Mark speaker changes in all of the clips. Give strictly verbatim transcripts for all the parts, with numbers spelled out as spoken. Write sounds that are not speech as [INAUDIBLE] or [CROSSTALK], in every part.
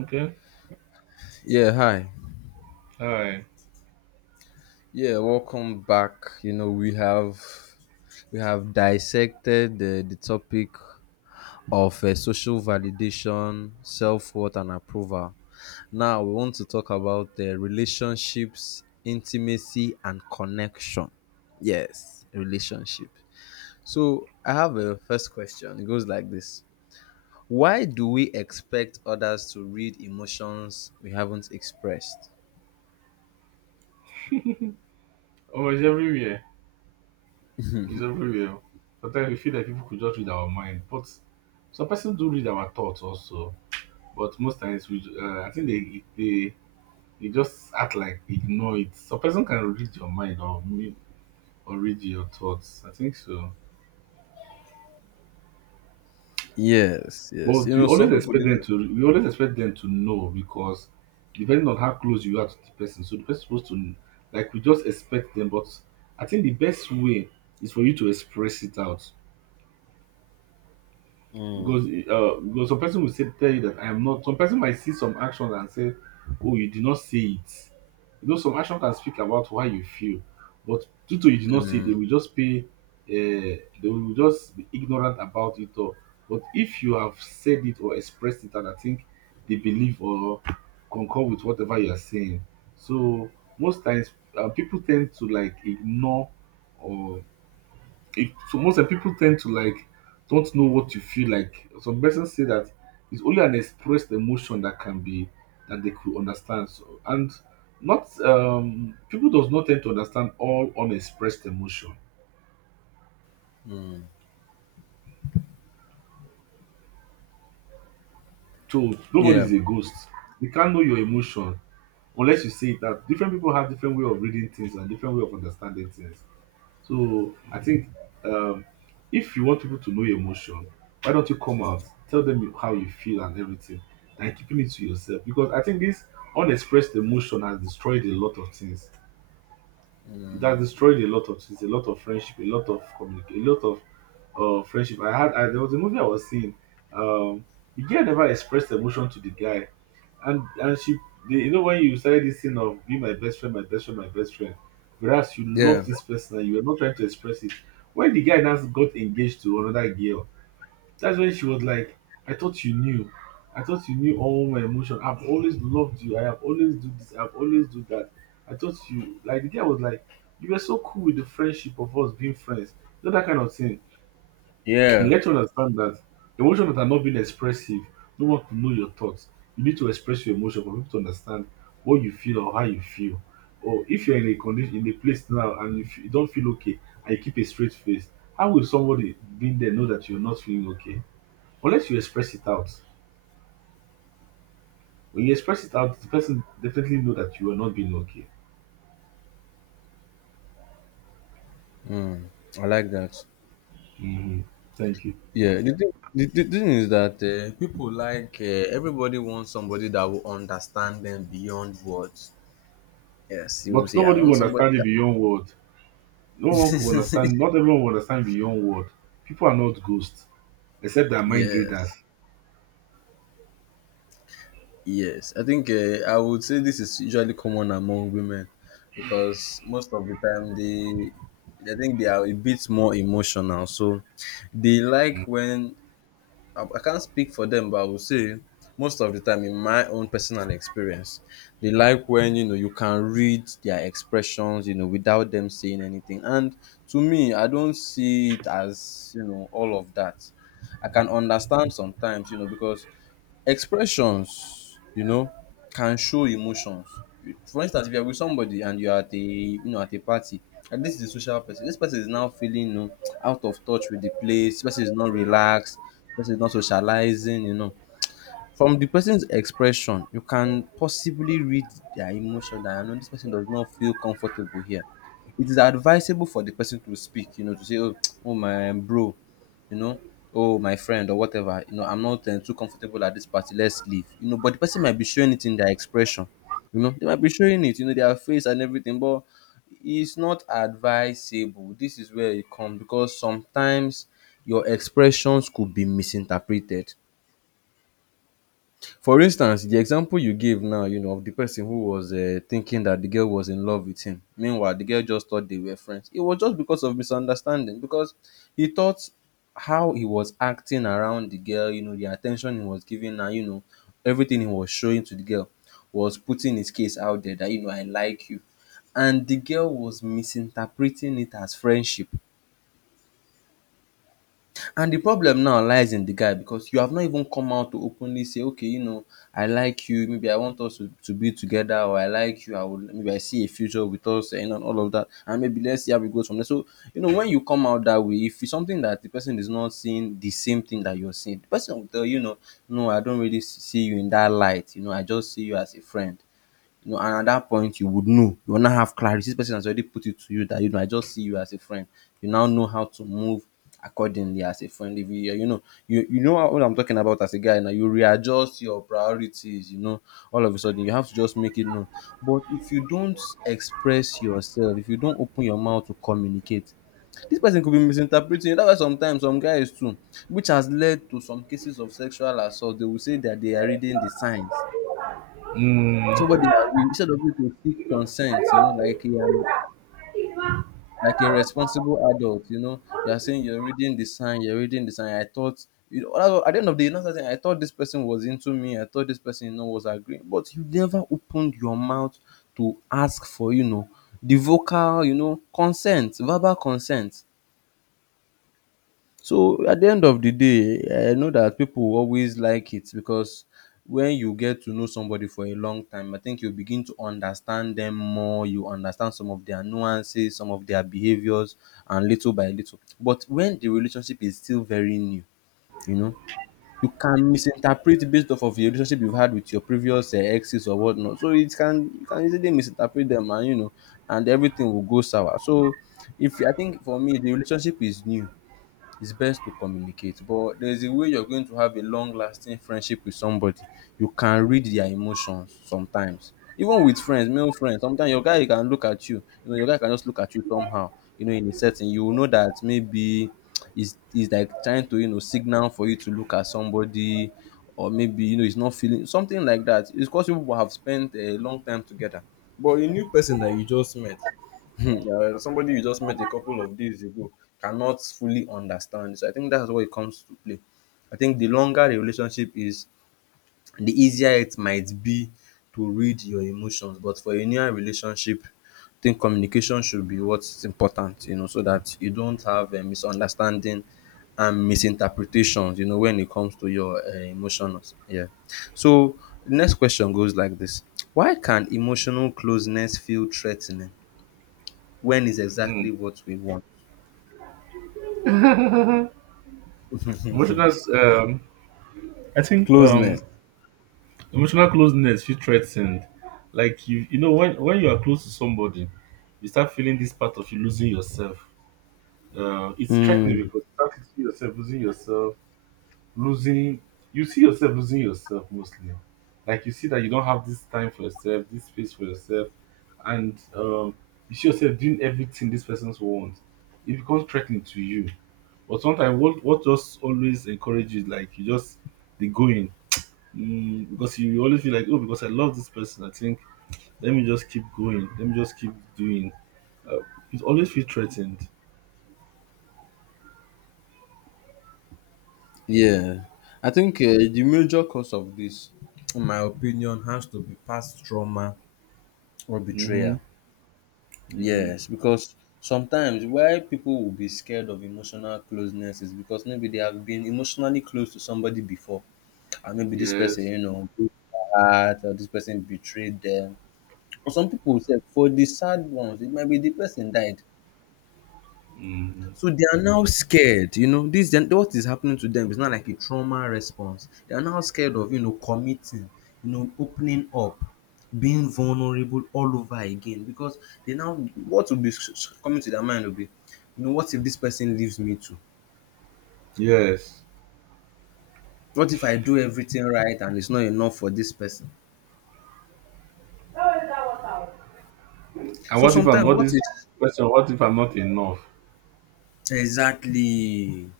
Speaker 1: Okay.
Speaker 2: Yeah, hi.
Speaker 1: Alright.
Speaker 2: Yeah, welcome back. You know, we have we have dissected uh, the topic of uh, social validation, self-worth and approval. Now, we want to talk about uh, relationships, intimacy and connection. Yes, relationship. So, I have a first question. It goes like this. Why do we expect others to read emotions we haven't expressed?
Speaker 1: Oh, it's everywhere. It's everywhere. Sometimes we feel like people could just read our mind, but some persons do read our thoughts also. But most times, we, ju- uh, I think they, they they just act like ignore it. Some person can read your mind or me- or read your thoughts, I think so.
Speaker 2: Yes, yes.
Speaker 1: But
Speaker 2: You
Speaker 1: we
Speaker 2: know, some
Speaker 1: always
Speaker 2: people they.
Speaker 1: expect them to. We always expect them to know because depending on how close you are to the person, so the person is supposed to, like, we just expect them. But I think the best way is for you to express it out because uh because some person will say tell you that I am not, some person might see some actions and say, oh, you did not see it. You know, some action can speak about why you feel, but due to you did not say it, they will just pay uh, they will just be ignorant about it, or but if you have said it or expressed it, and I think they believe or concur with whatever you are saying. So most times, uh, people tend to like ignore, or if so most of people tend to like don't know what you feel like. Some persons say that it's only an expressed emotion that can be that they could understand. So, and not um people does not tend to understand all unexpressed emotion. So nobody
Speaker 2: Yeah,
Speaker 1: is a ghost. You can't know your emotion unless you say it out. Different people have different way of reading things and different way of understanding things. So I think, um, if you want people to know your emotion, why don't you come out, tell them you- how you feel and everything, than keeping it to yourself? Because I think this unexpressed emotion has destroyed a lot of things, that destroyed a lot of things, a lot of friendship, a lot of communication, a lot of uh, friendship. I had I, there was a movie I was seeing. Um, the girl never expressed emotion to the guy, and and she, the, you know, when you started this thing of be my best friend, my best friend, my best friend, whereas you
Speaker 2: yeah,
Speaker 1: love this person and you were not trying to express it. When the guy now got engaged to another girl, that's when she was like, I thought you knew. I thought you knew all my emotion. I've always loved you. I have always do this. I've always do that. I thought you like the girl was like, you were so cool with the friendship of us being friends. You know that kind of thing. You
Speaker 2: yeah.
Speaker 1: let you understand that emotions that are not being expressive, no one could know your thoughts. You need to express your emotion for people to understand what you feel or how you feel. Or if you're in a condition in a place now and you, f- you don't feel okay and you keep a straight face, how will somebody being there know that you're not feeling okay? Unless you express it out. When you express it out, the person definitely know that you are not being okay.
Speaker 2: Mm, I like that.
Speaker 1: Mm-hmm. Thank you.
Speaker 2: Yeah, the thing, the, the thing is that uh, people like, uh, everybody wants somebody that will understand them beyond words. Yes, you will
Speaker 1: But
Speaker 2: say, I
Speaker 1: nobody will
Speaker 2: want somebody
Speaker 1: understand it
Speaker 2: that.
Speaker 1: beyond word. No one could understand.
Speaker 2: [LAUGHS]
Speaker 1: Not everyone will understand beyond word. People are not ghosts, except they are mind
Speaker 2: Yes,
Speaker 1: readers.
Speaker 2: yes. I think, uh, I would say this is usually common among women because most of the time they, I think they are a bit more emotional. So they like when I I can't speak for them, but I would say most of the time, in my own personal experience, they like when, you know, you can read their expressions, you know, without them saying anything. And to me, I don't see it as, you know all of that. I can understand sometimes, you know, because expressions, you know, can show emotions. For instance, if you're with somebody and you're at a you know at a party, and this is a social person, this person is now feeling, you know, out of touch with the place, this person is not relaxed, this person is not socializing, you know. From the person's expression, you can possibly read their emotion that I know this person does not feel comfortable here. It is advisable for the person to speak, you know, to say, oh, [TSK] oh my, um, bro, you know, oh my friend or whatever, you know, I'm not uh, too comfortable at this party, let's leave. You know, but the person might be showing it in their expression. You know, they might be showing it, you know, their face and everything, but it's not advisable. This is where it comes because sometimes your expressions could be misinterpreted. For instance, the example you gave now, you know, of the person who was, uh, thinking that the girl was in love with him. Meanwhile, the girl just thought they were friends. It was just because of misunderstanding, because he thought how he was acting around the girl, you know, the attention he was giving her, you know, everything he was showing to the girl was putting his case out there that, you know, I like you. And the girl was misinterpreting it as friendship. And the problem now lies in the guy because you have not even come out to openly say, okay, you know, I like you, maybe I want us to, to be together, or I like you, I would maybe I see a future with us and all of that. And maybe let's see how it goes from there. So, you know, when you come out that way, if it's something that the person is not seeing the same thing that you're seeing, the person will tell you, you know, no, I don't really s- see you in that light. You know, I just see you as a friend, you know and at that point you would know. You will now have clarity. This person has already put it to you that, you know I just see you as a friend. You now know how to move accordingly as a friend if you. Yeah, you know you you know what I'm talking about. As a guy now, you readjust your priorities. you know all of a sudden you have to just make it known. But if you don't express yourself, if you don't open your mouth to communicate, this person could be misinterpreting you. That's why sometimes some guys too, which has led to some cases of sexual assault, they will say that they are reading the signs.
Speaker 1: Mm,
Speaker 2: Somebody has, instead of you to seek consent, you know, like a, um, like a responsible adult, you know, you're saying you're reading the sign, you're reading the sign. I thought, you know, at the end of the day, you know, something, I thought this person was into me. I thought this person, you know, was agreeing, but you never opened your mouth to ask for, you know, the vocal, you know, consent, verbal consent. So at the end of the day, I know that people always like it because when you get to know somebody for a long time, I think you begin to understand them more. You understand some of their nuances, some of their behaviors, and little by little. But when the relationship is still very new, you know, you can misinterpret based off of the relationship you've had with your previous, uh, exes or whatnot. So it can, you can easily misinterpret them, and you know, and everything will go sour. So if I think for me, the relationship is new, it's best to communicate, but there's a way you're going to have a long lasting friendship with somebody. You can read their emotions sometimes. Even with friends, male friends, sometimes your guy, he can look at you, you know, your guy can just look at you somehow, you know, in a setting. You will know that maybe he's, he's like trying to, you know, signal for you to look at somebody or maybe, you know, he's not feeling something like that. It's because you people have spent a long time together. But a new person that you just met, [LAUGHS] uh, somebody you just met a couple of days ago cannot fully understand. So I think that's what it comes to play. I think the longer a relationship is, the easier it might be to read your emotions. But for a near relationship, I think communication should be what's important, you know, so that you don't have a misunderstanding and misinterpretations, you know, when it comes to your, uh, emotions. Yeah. So the next question goes like this. Why can emotional closeness feel threatening? When is exactly
Speaker 1: mm.
Speaker 2: what we want.
Speaker 1: Emotional. Um, I think um,
Speaker 2: Closeness.
Speaker 1: Emotional closeness feel threatened. Like, you, you know, when when you are close to somebody, you start feeling this part of you losing yourself. Uh, it's threatening
Speaker 2: Mm,
Speaker 1: because you start to see yourself losing yourself, losing. You see yourself losing yourself mostly. Like you see that you don't have this time for yourself, this space for yourself, and um, you see yourself doing everything this person wants. It becomes threatening to you. But sometimes, what what just always encourages, like you just the going. Mm, because you always feel like, oh, because I love this person, I think let me just keep going, let me just keep doing. Uh, it always feel threatened.
Speaker 2: yeah. I think, uh, the major cause of this, in my opinion, has to be past trauma or
Speaker 1: Mm-hmm.
Speaker 2: betrayal.
Speaker 1: Mm-hmm.
Speaker 2: Yes, because sometimes why people will be scared of emotional closeness is because maybe they have been emotionally close to somebody before, and maybe this person,
Speaker 1: Yes.
Speaker 2: you know, broke their heart, or this person betrayed them. Or some people say for the sad ones, it might be the person died.
Speaker 1: Mm-hmm.
Speaker 2: So they are now scared. you know, this then what is happening to them is not like a trauma response. They are now scared of, you know, committing, you know, opening up, being vulnerable all over again because they now, what will be s- s- coming to their mind will be, you know, what if this person leaves me too?
Speaker 1: Yes.
Speaker 2: What if I do everything right and it's not enough for this person?
Speaker 1: And
Speaker 2: So
Speaker 1: what if I'm
Speaker 2: sometimes
Speaker 1: all
Speaker 2: what
Speaker 1: this
Speaker 2: is.
Speaker 1: question? What if I'm not enough?
Speaker 2: Exactly.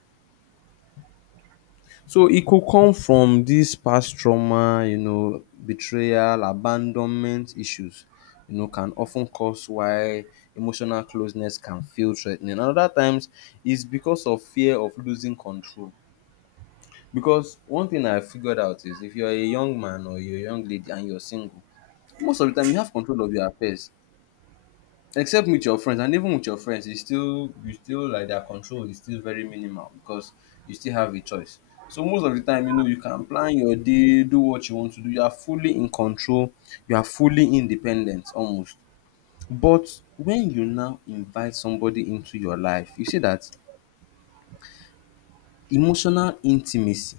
Speaker 2: So it could come from this past trauma, you know, betrayal, abandonment issues, you know, can often cause why emotional closeness can feel threatening. Ten. And other times it's because of fear of losing control. Because one thing I figured out is if you are a young man or you're a young lady and you're single, most of the time you have control of your affairs. Except with your friends, and even with your friends, it's still, you still like, their control is still very minimal because you still have a choice. So most of the time, you know, you can plan your day, do what you want to do, you are fully in control, you are fully independent almost. But when you now invite somebody into your life, you see that emotional intimacy,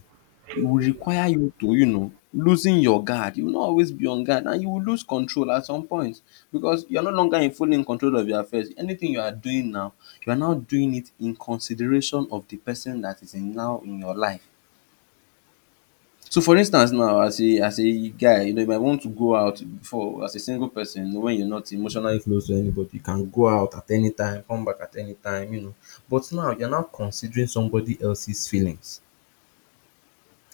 Speaker 2: it will require you to, you know, losing your guard. You will not always be on guard and you will lose control at some point because you are no longer in full in control of your affairs. Anything you are doing now, you are now doing it in consideration of the person that is in now in your life. So for instance now, as a as a guy, you know, you might want to go out before, as a single person, you know, when you're not emotionally close to anybody, you can go out at any time, come back at any time, you know. But now you're now considering somebody else's feelings.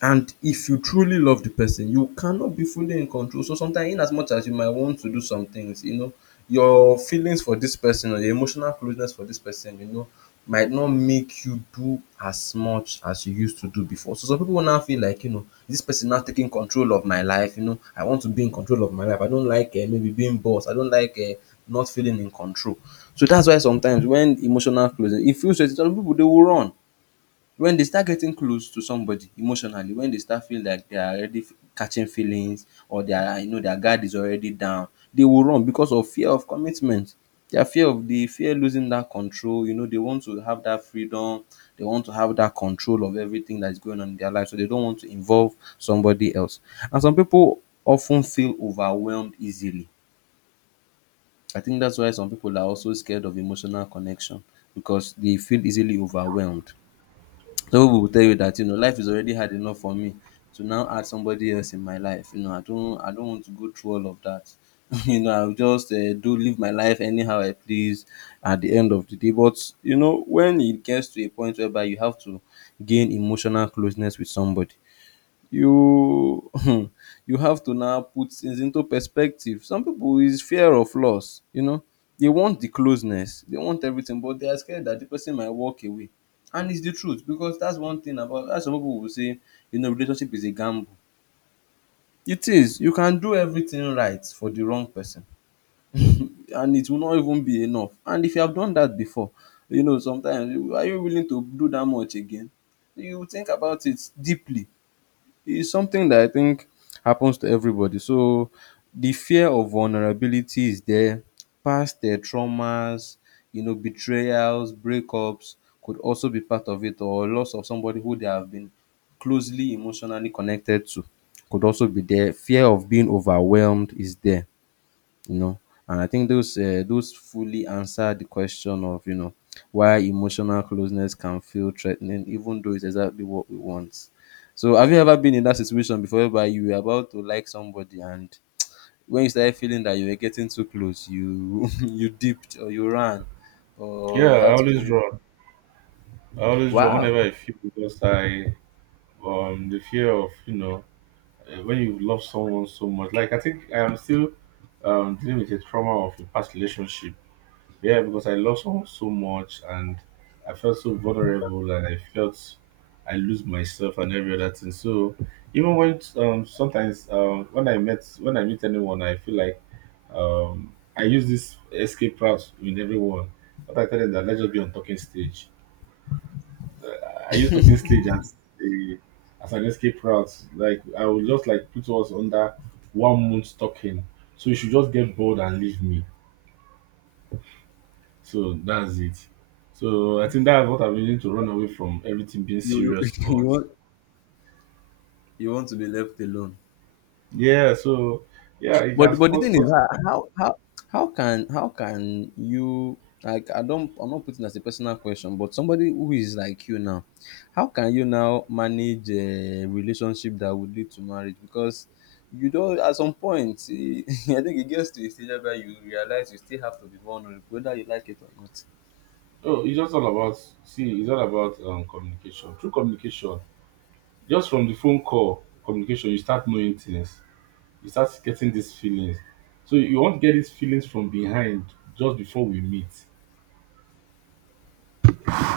Speaker 2: And if you truly love the person, you cannot be fully in control. So sometimes, in as much as you might want to do some things, you know, your feelings for this person or your emotional closeness for this person, you know, might not make you do as much as you used to do before. So some people now feel like, you know, this person now taking control of my life, you know, I want to be in control of my life. I don't like, uh, maybe being boss. I don't like uh, not feeling in control. So that's why sometimes when emotional closeness, it feels that some people they will run when they start getting close to somebody emotionally, when they start feeling like they are already f- catching feelings, or they are, you know, their guard is already down, they will run because of fear of commitment, their fear of the fear losing that control. You know, they want to have that freedom, they want to have that control of everything that's going on in their life, so they don't want to involve somebody else. And some people often feel overwhelmed easily. I think that's why some people are also scared of emotional connection, because they feel easily overwhelmed. Some pipu will tell you that, you know, life is already hard enough for me to now add somebody else in my life. You know, I don't I don't want to go through all of that. [LAUGHS] You know, I will just um do live my life anyhow I please at the end of the day. But you know, when it gets to a point whereby you have to gain emotional closeness with somebody, you [LAUGHS] you have to now put things into perspective. Some people is fear of loss, you know. They want the closeness, they want everything, but they are scared that the person might walk away. And it's the truth, because that's one thing about that's some people will say, you know, relationship is a gamble. It is. You can do everything right for the wrong person. [LAUGHS] And it will not even be enough. And if you have done that before, you know, sometimes you- are you willing to do that much again? You think about it deeply. It's something that I think happens to everybody. So the fear of vulnerability is there. Past uh, traumas, you know, betrayals, breakups could also be part of it, or loss of somebody who they have been closely emotionally connected to could also be there. Fear of being overwhelmed is there, you know. And I think those uh, those fully answer the question of, you know, why emotional closeness can feel threatening even though it's exactly what we want. So have you ever been in that situation before, whereby you were about to like somebody, and when you started feeling that you were getting too close, you [LAUGHS] you dipped, or you ran, or
Speaker 1: Yeah,
Speaker 2: you
Speaker 1: I
Speaker 2: had to
Speaker 1: always
Speaker 2: think?
Speaker 1: draw. I always draw
Speaker 2: Wow.
Speaker 1: whenever I feel because I, um the fear of, you know, eh, when you love someone so much. Like I think I am still um dealing with the trauma of a past relationship. Yeah, because I love someone so much and I felt so vulnerable, and I felt I lose myself and every other thing. So even when, um sometimes um when I met when I meet anyone, I feel like, um I use this escape route with everyone. But I tell them that let's just be on talking stage. I use talking stage as a as an escape route. Like I would just like put us under one month talking. So you should just get bored and leave me. So that's it. So I think that's what I'm using to run away from everything being
Speaker 2: you you,
Speaker 1: serious.
Speaker 2: [LAUGHS]
Speaker 1: Or
Speaker 2: you want you want to be left alone.
Speaker 1: yeah, so yeah, it
Speaker 2: But
Speaker 1: has
Speaker 2: but the
Speaker 1: caused
Speaker 2: thing is,
Speaker 1: something.
Speaker 2: how how how how can how can you, like, I don't I'm not putting it as a personal question, but somebody who is like you now, how can you now manage a relationship that would lead to marriage? Because you don't at some point [LAUGHS] I think it gets to a stage where you realize you still have to be vulnerable, whether you like it or
Speaker 1: Oh, it's just all about, see, it's all about um, communication. Through communication, just from the phone call communication, you start knowing things. You start getting these feelings. So you won't get these feelings from behind just before we meet.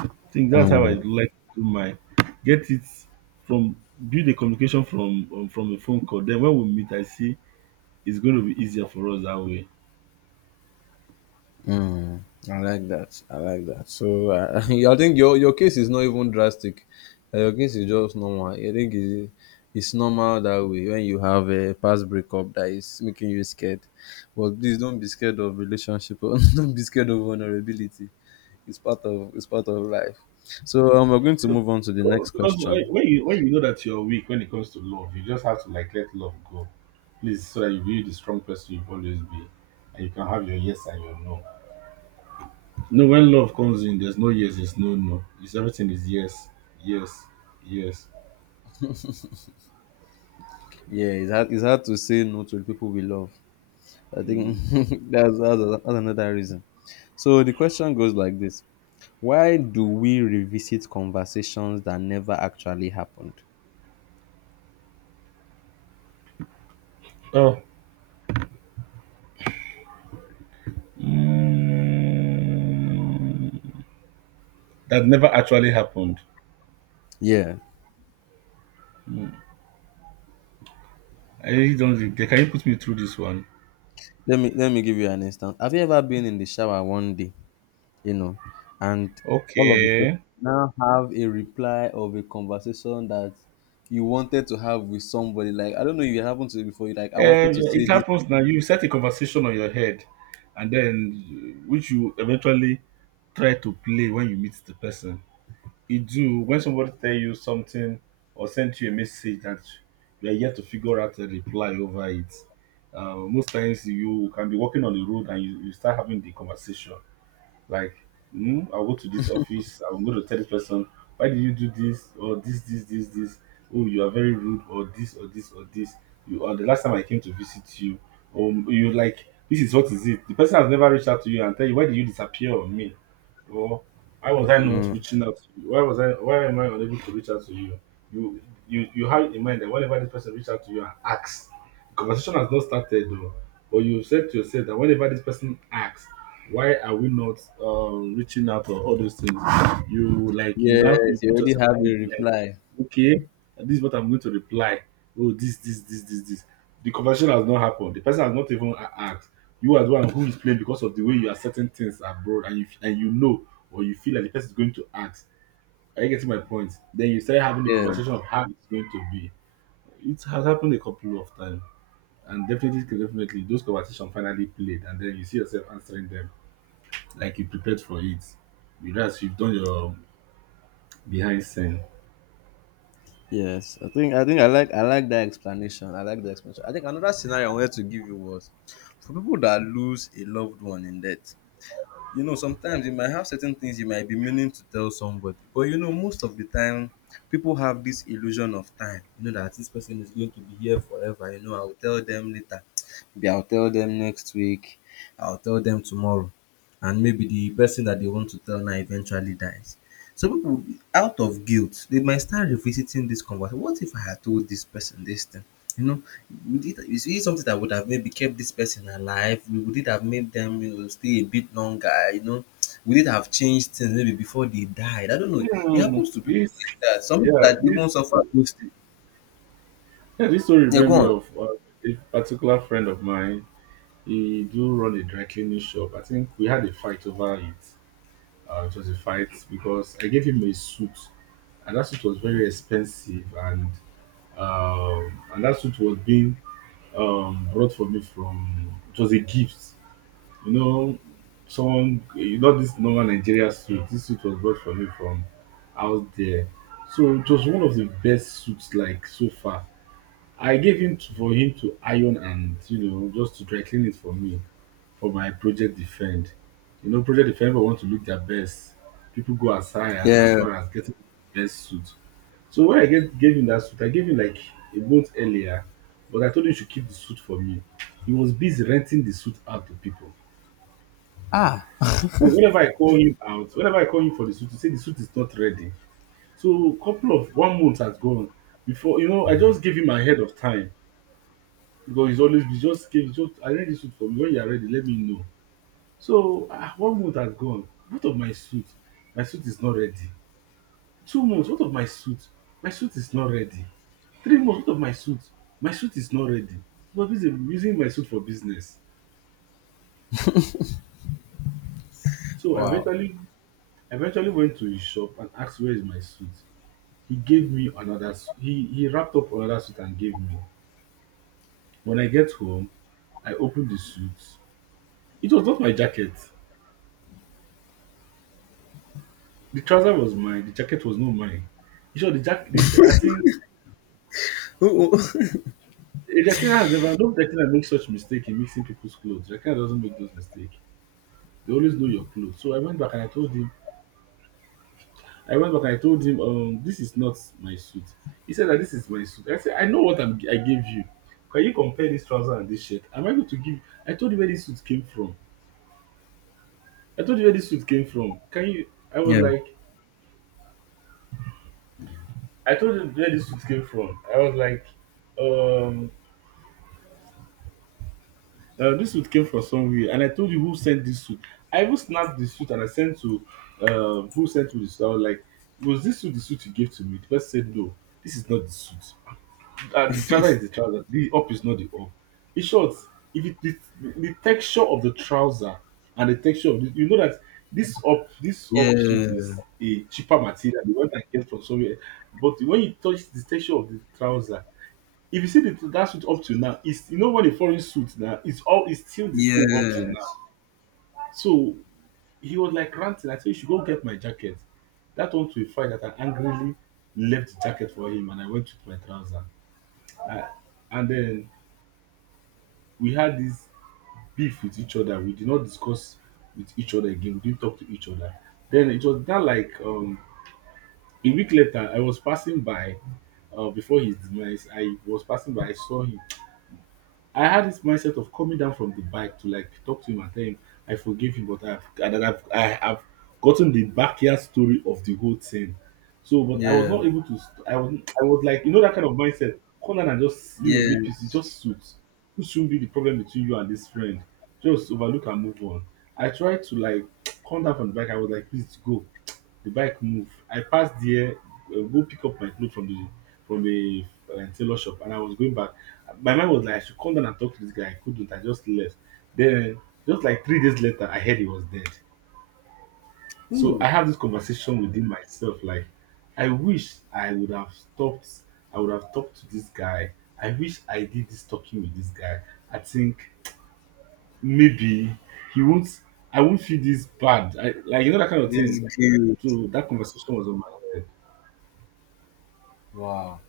Speaker 1: I think that's how I
Speaker 2: not.
Speaker 1: like to do my get it from build the communication from, um, from a phone call. Then when we meet, I see it's going to be easier for us that way.
Speaker 2: Mm, I like that. I like that. So uh, [LAUGHS] I think your your case is not even drastic. Uh, your case is just normal. I think it's, it's normal that way when you have a past breakup that is making you scared. But please don't be scared of relationship. [LAUGHS] Or don't be scared of vulnerability. It's part of it's part of life. So um, we're going to
Speaker 1: No,
Speaker 2: move on to the
Speaker 1: no,
Speaker 2: next
Speaker 1: because
Speaker 2: question.
Speaker 1: when when you when you know that you're weak when it comes to love, you just have to like let love go, please, so that you be the strong person you've always been, and you can have your yes and your no. No, when love comes in, there's no yes, there's no no. It's everything is yes, yes, yes.
Speaker 2: Yeah, it's hard, it's hard to say no to the people we love. I think
Speaker 1: Mm.
Speaker 2: [LAUGHS] that's, that's that's another reason. So the question goes like this: why do we revisit conversations that never actually happened?
Speaker 1: Oh, mm. That never actually happened.
Speaker 2: Yeah.
Speaker 1: I really don't. Think- Can you put me through this one?
Speaker 2: Let me let me give you an instance. Have you ever been in the shower one day, you know, and all of a sudden
Speaker 1: Okay.
Speaker 2: now have a reply of a conversation that you wanted to have with somebody? Like, I don't know if it happened to you before. You're like, I wanted
Speaker 1: Um,
Speaker 2: to say
Speaker 1: it
Speaker 2: this.
Speaker 1: happens now. You set a conversation on your head, and then which you eventually try to play when you meet the person. It do when somebody tell you something or send you a message that you are yet to figure out a reply over it. Uh, most times you can be walking on the road, and you, you start having the conversation. Like, mm, I'll go to this office, I'm going to tell this person, why did you do this, or this, this, this, this? Oh, you are very rude, or this, or this, or this. You are the last time I came to visit you. Um, you like, this is what is it? The person has never reached out to you and tell you, why did you disappear on me? Or why was I not
Speaker 2: Mm.
Speaker 1: reaching out to you? Why was I why am I unable to reach out to you? You you you have it in mind that whenever this person reaches out to you and asks, the conversation has not started though. But you said to yourself that whenever this person asks, why are we not, um, reaching out or all those things? You like you now
Speaker 2: Yes,
Speaker 1: you
Speaker 2: you
Speaker 1: put
Speaker 2: already
Speaker 1: yourself
Speaker 2: have a
Speaker 1: in, like
Speaker 2: reply.
Speaker 1: okay, and this is what I'm going to reply. Oh, this, this, this, this, this. The conversation has not happened. The person has not even a- asked. You are the one who is playing because of the way you are certain things abroad, and you f- and you know, or you feel like the person is going to ask. Are you getting my point? Then you start having the
Speaker 2: Yeah.
Speaker 1: conversation of how it's going to be. It has happened a couple of times. And definitely, definitely, those conversations finally played, and then you see yourself answering them like you prepared for it. Whereas you've done your behind scene.
Speaker 2: Yes, I think I think I like I like that explanation. I like the explanation. I think another scenario I wanted to give you was for people that lose a loved one in death. You know, sometimes you might have certain things you might be meaning to tell somebody, but you know, most of the time people have this illusion of time, you know, that this person is going to be here forever. You know, I'll tell them later, maybe I'll tell them next week, I'll tell them tomorrow. And maybe the person that they want to tell now eventually dies. So people, out of guilt, they might start revisiting this conversation. What if I had told this person this thing, you know? Would it, is it something that would have maybe kept this person alive? Would it have made them, you know, stay a bit longer? You know, would it have changed things, maybe, before they died? I don't know. It
Speaker 1: Hmm,
Speaker 2: happens to people
Speaker 1: this,
Speaker 2: like that. Some people
Speaker 1: yeah,
Speaker 2: that even
Speaker 1: this
Speaker 2: suffer those things.
Speaker 1: Yeah, this story
Speaker 2: Yeah, go
Speaker 1: reminds me
Speaker 2: on.
Speaker 1: of uh, a particular friend of mine. He do run a dry cleaning shop. I think we had a fight over it. Uh, it was a fight because I gave him a suit, and that suit was very expensive, and um, and that suit was being, um, brought for me from. It was a gift, you know. Someone, you know, this normal Nigeria suit. This suit was brought for me from out there, so it was one of the best suits. Like, so far I gave him to, for him to iron, and you know, just to dry clean it for me for my project defend. You know, project defend people want to look their best. People go as high a- as
Speaker 2: Yeah.
Speaker 1: far as getting the best suit. So when I get, gave him that suit, I gave him like a month earlier, but I told him he should keep the suit for me. He was busy renting the suit out to people.
Speaker 2: Ah.
Speaker 1: So whenever I call him out, whenever I call him for the suit, he say the suit is not ready. So couple of one month has gone before you know I just gave him ahead of time. Because it's always you just came, just I arrange this suit for me. When you are ready, let me know. So ah, one month has gone. What of my suit? My suit is not ready. Two months, what of my suit? My suit is not ready. Three months, what of my suit? My suit is not ready. Because busy using my suit for business. So I
Speaker 2: Wow.
Speaker 1: eventually eventually went to his shop and asked where is my suit. He gave me another suit. He he wrapped up another suit and gave me. When I get home, I opened the suit. It was not my jacket. The trouser was mine, the jacket was not mine. You sure the jacket? The, ja- I think
Speaker 2: Oh, oh.
Speaker 1: eh, Jacqueline has never. No Jacqueline makes such mistake in mixing people's clothes. Jacqueline doesn't make those mistakes. They always know your clothes. So I went back and I told him. I went back and I told him, um, this is not my suit. He said that this is my suit. I said, I know what I'm, gi gave you. Can you compare this trouser and this shirt? Am I going to give? I told you where this suit came from. I told you where this suit came from. Can you? I was
Speaker 2: [LAUGHS] Yeah.
Speaker 1: like, I told you where this suit came from. I was like, um, Uh, this suit came from somewhere, and I told you who sent this suit. I even snapped the suit and I sent to uh, who sent me the suit. I was like, "Was this suit the suit you gave to me?" The person said, "No, this is not the suit. Uh, the trouser is the trouser. The up is not the up." In short, if it, the, the texture of the trouser and the texture of the, you know that this up this up suit
Speaker 2: Yeah.
Speaker 1: is a cheaper material, the one that I get from somewhere. But when you touch the texture of the trouser, if you see the, that suit up to now, it's you know when a foreign suit now, it's all it's still the same up to now.
Speaker 2: Yes.
Speaker 1: So he was like ranting. I said, you should go get my jacket. That went to a fight that I angrily left the jacket for him and I went with my trouser. I, and then we had this beef with each other. We did not discuss with each other again. We didn't talk to each other. Then it was that like um, a week later, I was passing by uh, before his demise. I was passing by, I saw him. I had this mindset of coming down from the bike to like talk to him and tell him I forgive you, but I've and that I've I have gotten the backyard story of the whole thing. So, but I was
Speaker 2: Yeah.
Speaker 1: not able to. st- I was I was like you know that kind of mindset. Come down and just you know make peace. It
Speaker 2: Yes.
Speaker 1: just suits. It shouldn't be the problem between you and this friend. Just overlook and move on. I tried to like [TSK] come down from the bike. I was like, please go. The bike move. I passed there, uh, go pick up my clothes from the from a uh, tailor shop, and I was going back my mind was like, I should come down and talk to this guy. I couldn't. I just left. Then, just like three days later, I heard he was dead. So I
Speaker 2: Ooh,
Speaker 1: have this conversation within myself. Like, I wish I would have stopped. I would have talked to this guy. I wish I did this talking with this guy. I think maybe he won't. I won't feel this bad. I, like you know that kind of
Speaker 2: this
Speaker 1: thing.
Speaker 2: is good.
Speaker 1: So that conversation was on my head.
Speaker 2: Wow,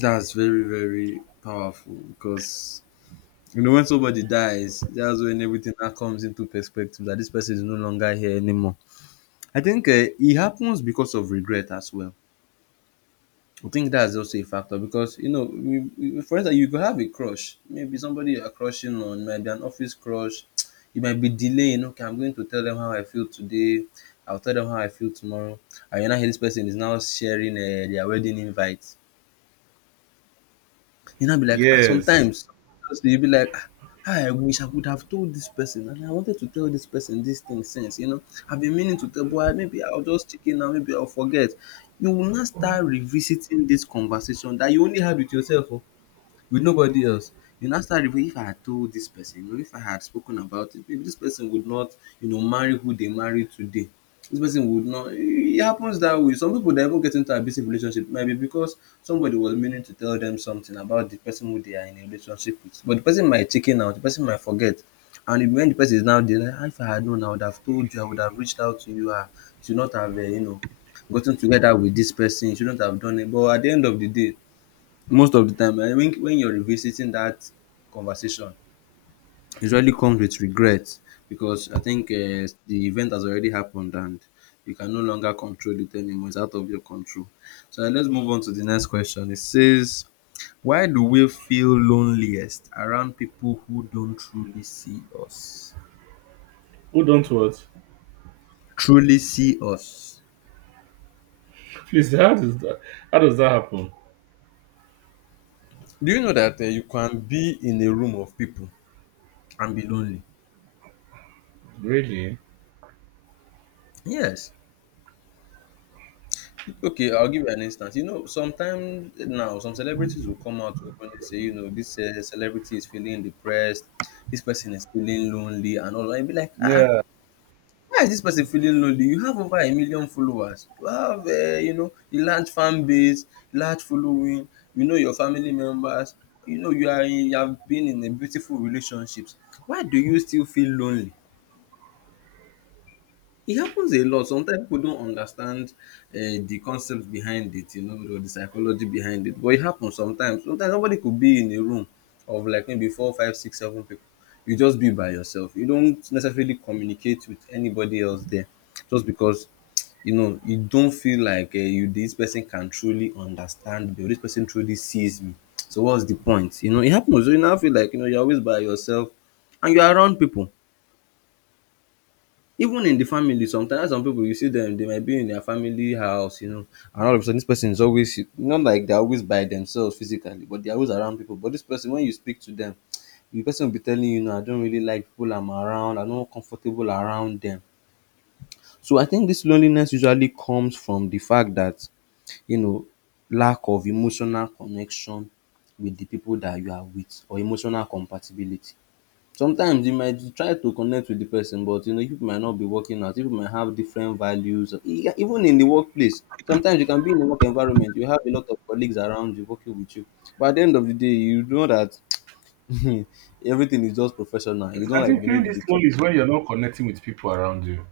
Speaker 2: that's very, very powerful. Because you know, when somebody dies, that's when everything that comes into perspective that this person is no longer here anymore. I think uh, it happens because of regret as well. I think that's also a factor. Because you know, we, we, for instance, you could have a crush. Maybe somebody you are crushing on, might be an office crush. You might be delaying. Okay, I'm going to tell them how I feel today. I'll tell them how I feel tomorrow. And you now hear this person is now sharing uh, their wedding invite. You now be like, ah,
Speaker 1: Yes.
Speaker 2: sometimes honestly you be like, ah, I wish I would have told this person, and I wanted to tell this person this thing since, you know. I've been meaning to tell, but I, maybe I'll just check in now, maybe I'll forget. You will not start revisiting this conversation that you only had with yourself, oh, with nobody else. You now start, if I had told this person, you know, if I had spoken about it, maybe this person would not, you know, marry who they marry today. This person would not. It happens that way. Some people that even get into abusive relationship maybe because somebody was meaning to tell them something about the person who they are in a relationship with, but the person might chicken out, the person might forget, and in- when the person is now there, like, "Ah, if I had known, I would have told you, I would have reached out to you, I should not have, uh, you know, gotten together with this person, you shouldn't have done it." But at the end of the day, most of the time, um when when you're revisiting that conversation, it usually comes with regret, because I think um the event has already happened and you can no longer control it anymore. It's out of your control. So uh, let's move on to the next question. It says, why do we feel loneliest around people who don't truly see us?
Speaker 1: Hold on to it.
Speaker 2: Truly see us.
Speaker 1: Please, how does that? How does that happen?
Speaker 2: Do you know that um you can be in a room of people and be lonely?
Speaker 1: Really?
Speaker 2: Yes. Okay, I'll give you an instance. You know, sometimes now, some celebrities will come out openly say, you know, this uh, celebrity is feeling depressed, this person is feeling lonely, and all. I'll be like, ah,
Speaker 1: Yeah.
Speaker 2: why is this person feeling lonely? You have over a million followers, you have, uh, you know, a large fan base, large following, you know, your family members, you know, you are, in- you have been in a beautiful relationships. Why do you still feel lonely? It happens a lot. Sometimes people don't understand uh, the concepts behind it, you know, or the psychology behind it. But it happens sometimes. Sometimes somebody could be in a room of like maybe four, five, six, seven people. You just be by yourself. You don't necessarily communicate with anybody else there, just because you know you don't feel like uh, you this person can truly understand me, or this person truly sees me. So what's the point? You know, it happens. So you now feel like, you know, you're always by yourself, and you're around people. Even in the family, sometimes some pipu, you see dem dey might be in their family house, you know, and all of a sudden dis person is always not, like, they are always by themselves physically, but they are always around pipu. But dis person, when you speak to dem, the person will be telling you, now, I don't really like people I'm around, I no comfortable around dem. So I think dis loneliness usually comes from the fact dat you know lack of emotional connection with the pipu dat you are with or emotional compatibility. Sometimes you might try to connect with the person, but you know, people might not be working out. People might have different values. E- Even in the workplace, sometimes you can be in a work environment, you have a lot of colleagues around you working with you. But at the end of the day, you know that [LAUGHS] everything is just professional. You
Speaker 1: I
Speaker 2: don't
Speaker 1: I
Speaker 2: like
Speaker 1: think
Speaker 2: the
Speaker 1: feeling
Speaker 2: maybe
Speaker 1: this
Speaker 2: the care.
Speaker 1: lonely is when you're not connecting with people around you.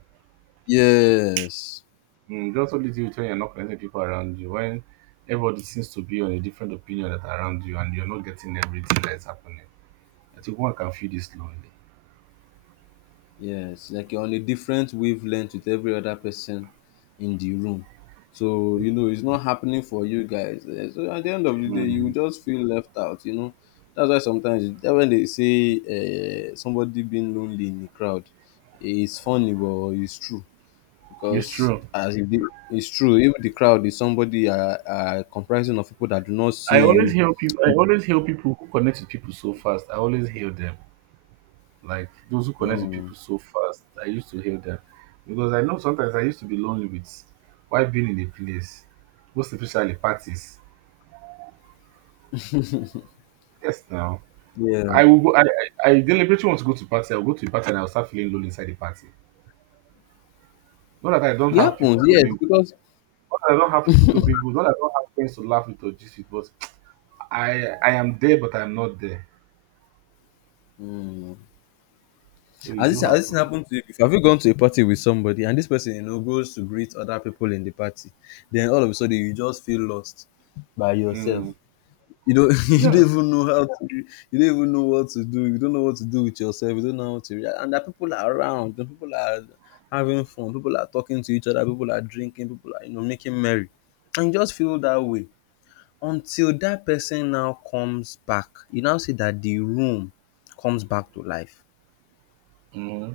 Speaker 2: Yes.
Speaker 1: Mm, that's what it is when you're not connecting with people around you. When everybody seems to be on a different opinion that around you and you're not getting everything that's happening. I think one can feel this lonely.
Speaker 2: Yes, like you're on a different wavelength with every other person in the room. So, you know, it's not happening for you guys. Eh, so at the end of the day, you
Speaker 1: Mm,
Speaker 2: just feel left out, you know. That's why sometimes that's when they say uh, somebody being lonely in the crowd, it's funny, but it's true.
Speaker 1: it's
Speaker 2: Because
Speaker 1: true.
Speaker 2: as if the, it's true, even the crowd is somebody uh, uh, comprising of people that do not
Speaker 1: I
Speaker 2: see
Speaker 1: always
Speaker 2: you.
Speaker 1: hear people I always hear people who connect with people so fast. I always hear them. Like those who connect with
Speaker 2: Mm,
Speaker 1: people so fast. I used to hear them. Because I know sometimes I used to be lonely with while being in a place. Most especially parties. Yes now.
Speaker 2: yeah.
Speaker 1: I will go, I, I I deliberately want to go to party. I'll go to a party and I'll start feeling lonely inside the party. Not that I don't
Speaker 2: It
Speaker 1: have
Speaker 2: happens,
Speaker 1: people to
Speaker 2: yes,
Speaker 1: mingle with.
Speaker 2: because
Speaker 1: Not that I don't have people to be good. Not that I don't have friends to laugh with or gist with. But I I am there, but I'm not there.
Speaker 2: hmm.
Speaker 1: So
Speaker 2: Has
Speaker 1: it
Speaker 2: this
Speaker 1: do
Speaker 2: has this
Speaker 1: happen.
Speaker 2: happened to you before? Have you gone to a party with somebody and this person you know goes to greet other people in the party, then all of a sudden you just feel lost by yourself.
Speaker 1: Mm.
Speaker 2: You don't [LAUGHS] you
Speaker 1: Yeah.
Speaker 2: don't even know how to you don't even know what to do. You don't know what to do with yourself. You don't know how to and that people are around. The people are having fun. People are talking to each other. People are drinking. People are you know making merry, and you just feel that way until that person now comes back. You now see that the room comes back to life.
Speaker 1: Mm.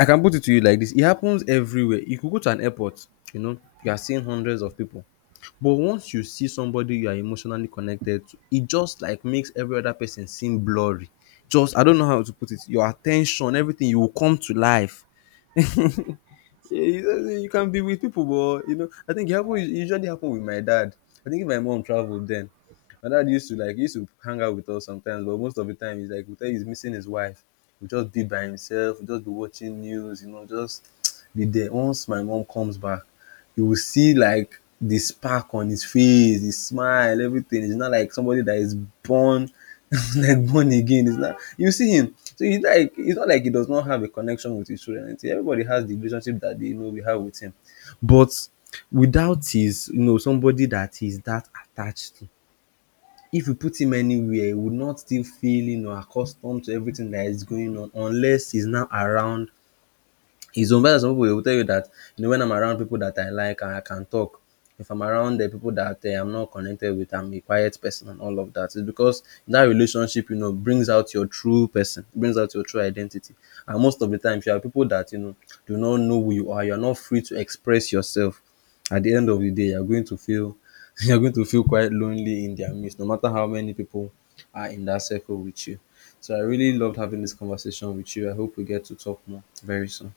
Speaker 2: I can put it to you like this. It happens everywhere. You could go to an airport, you know, you are seeing hundreds of people. But once you see somebody you are emotionally connected to, it just like makes every other person seem blurry. Just I don't know how to put it. Your attention, everything, you will come to life. [LAUGHS] you you can be with people, but you know, I think it happen, it usually happen with my dad. I think if my mom traveled then my dad used to like used to hang out with us sometimes, but most of the time he's like we tell you he's missing his wife. He'll just be by himself, he'll just be watching news, you know, just [TSK] be there. Once my mom comes back, you will see like the spark on his face, his smile, everything. It's not like somebody that is born [LAUGHS] like born again. It's not you see him. So he's like it's not like he does not have a connection with his children. Everybody has the relationship that they know we have with him. But without his, you know, somebody that he's that attached to, if you put him anywhere, he would not still feel you know accustomed to everything that is going on unless he's now around. It's unfair that some people they will tell you that you know when I'm around people that I like and I can talk. If I'm around the people that uh, I'm not connected with, I'm a quiet person and all of that. It's because that relationship, you know, brings out your true person, brings out your true identity. And most of the time, you have people that you know do not know who you are, you are not free to express yourself. At the end of the day, you're going to feel [LAUGHS] you're going to feel quite lonely in their midst, no matter how many people are in that circle with you. So I really loved having this conversation with you. I hope we get to talk more very soon.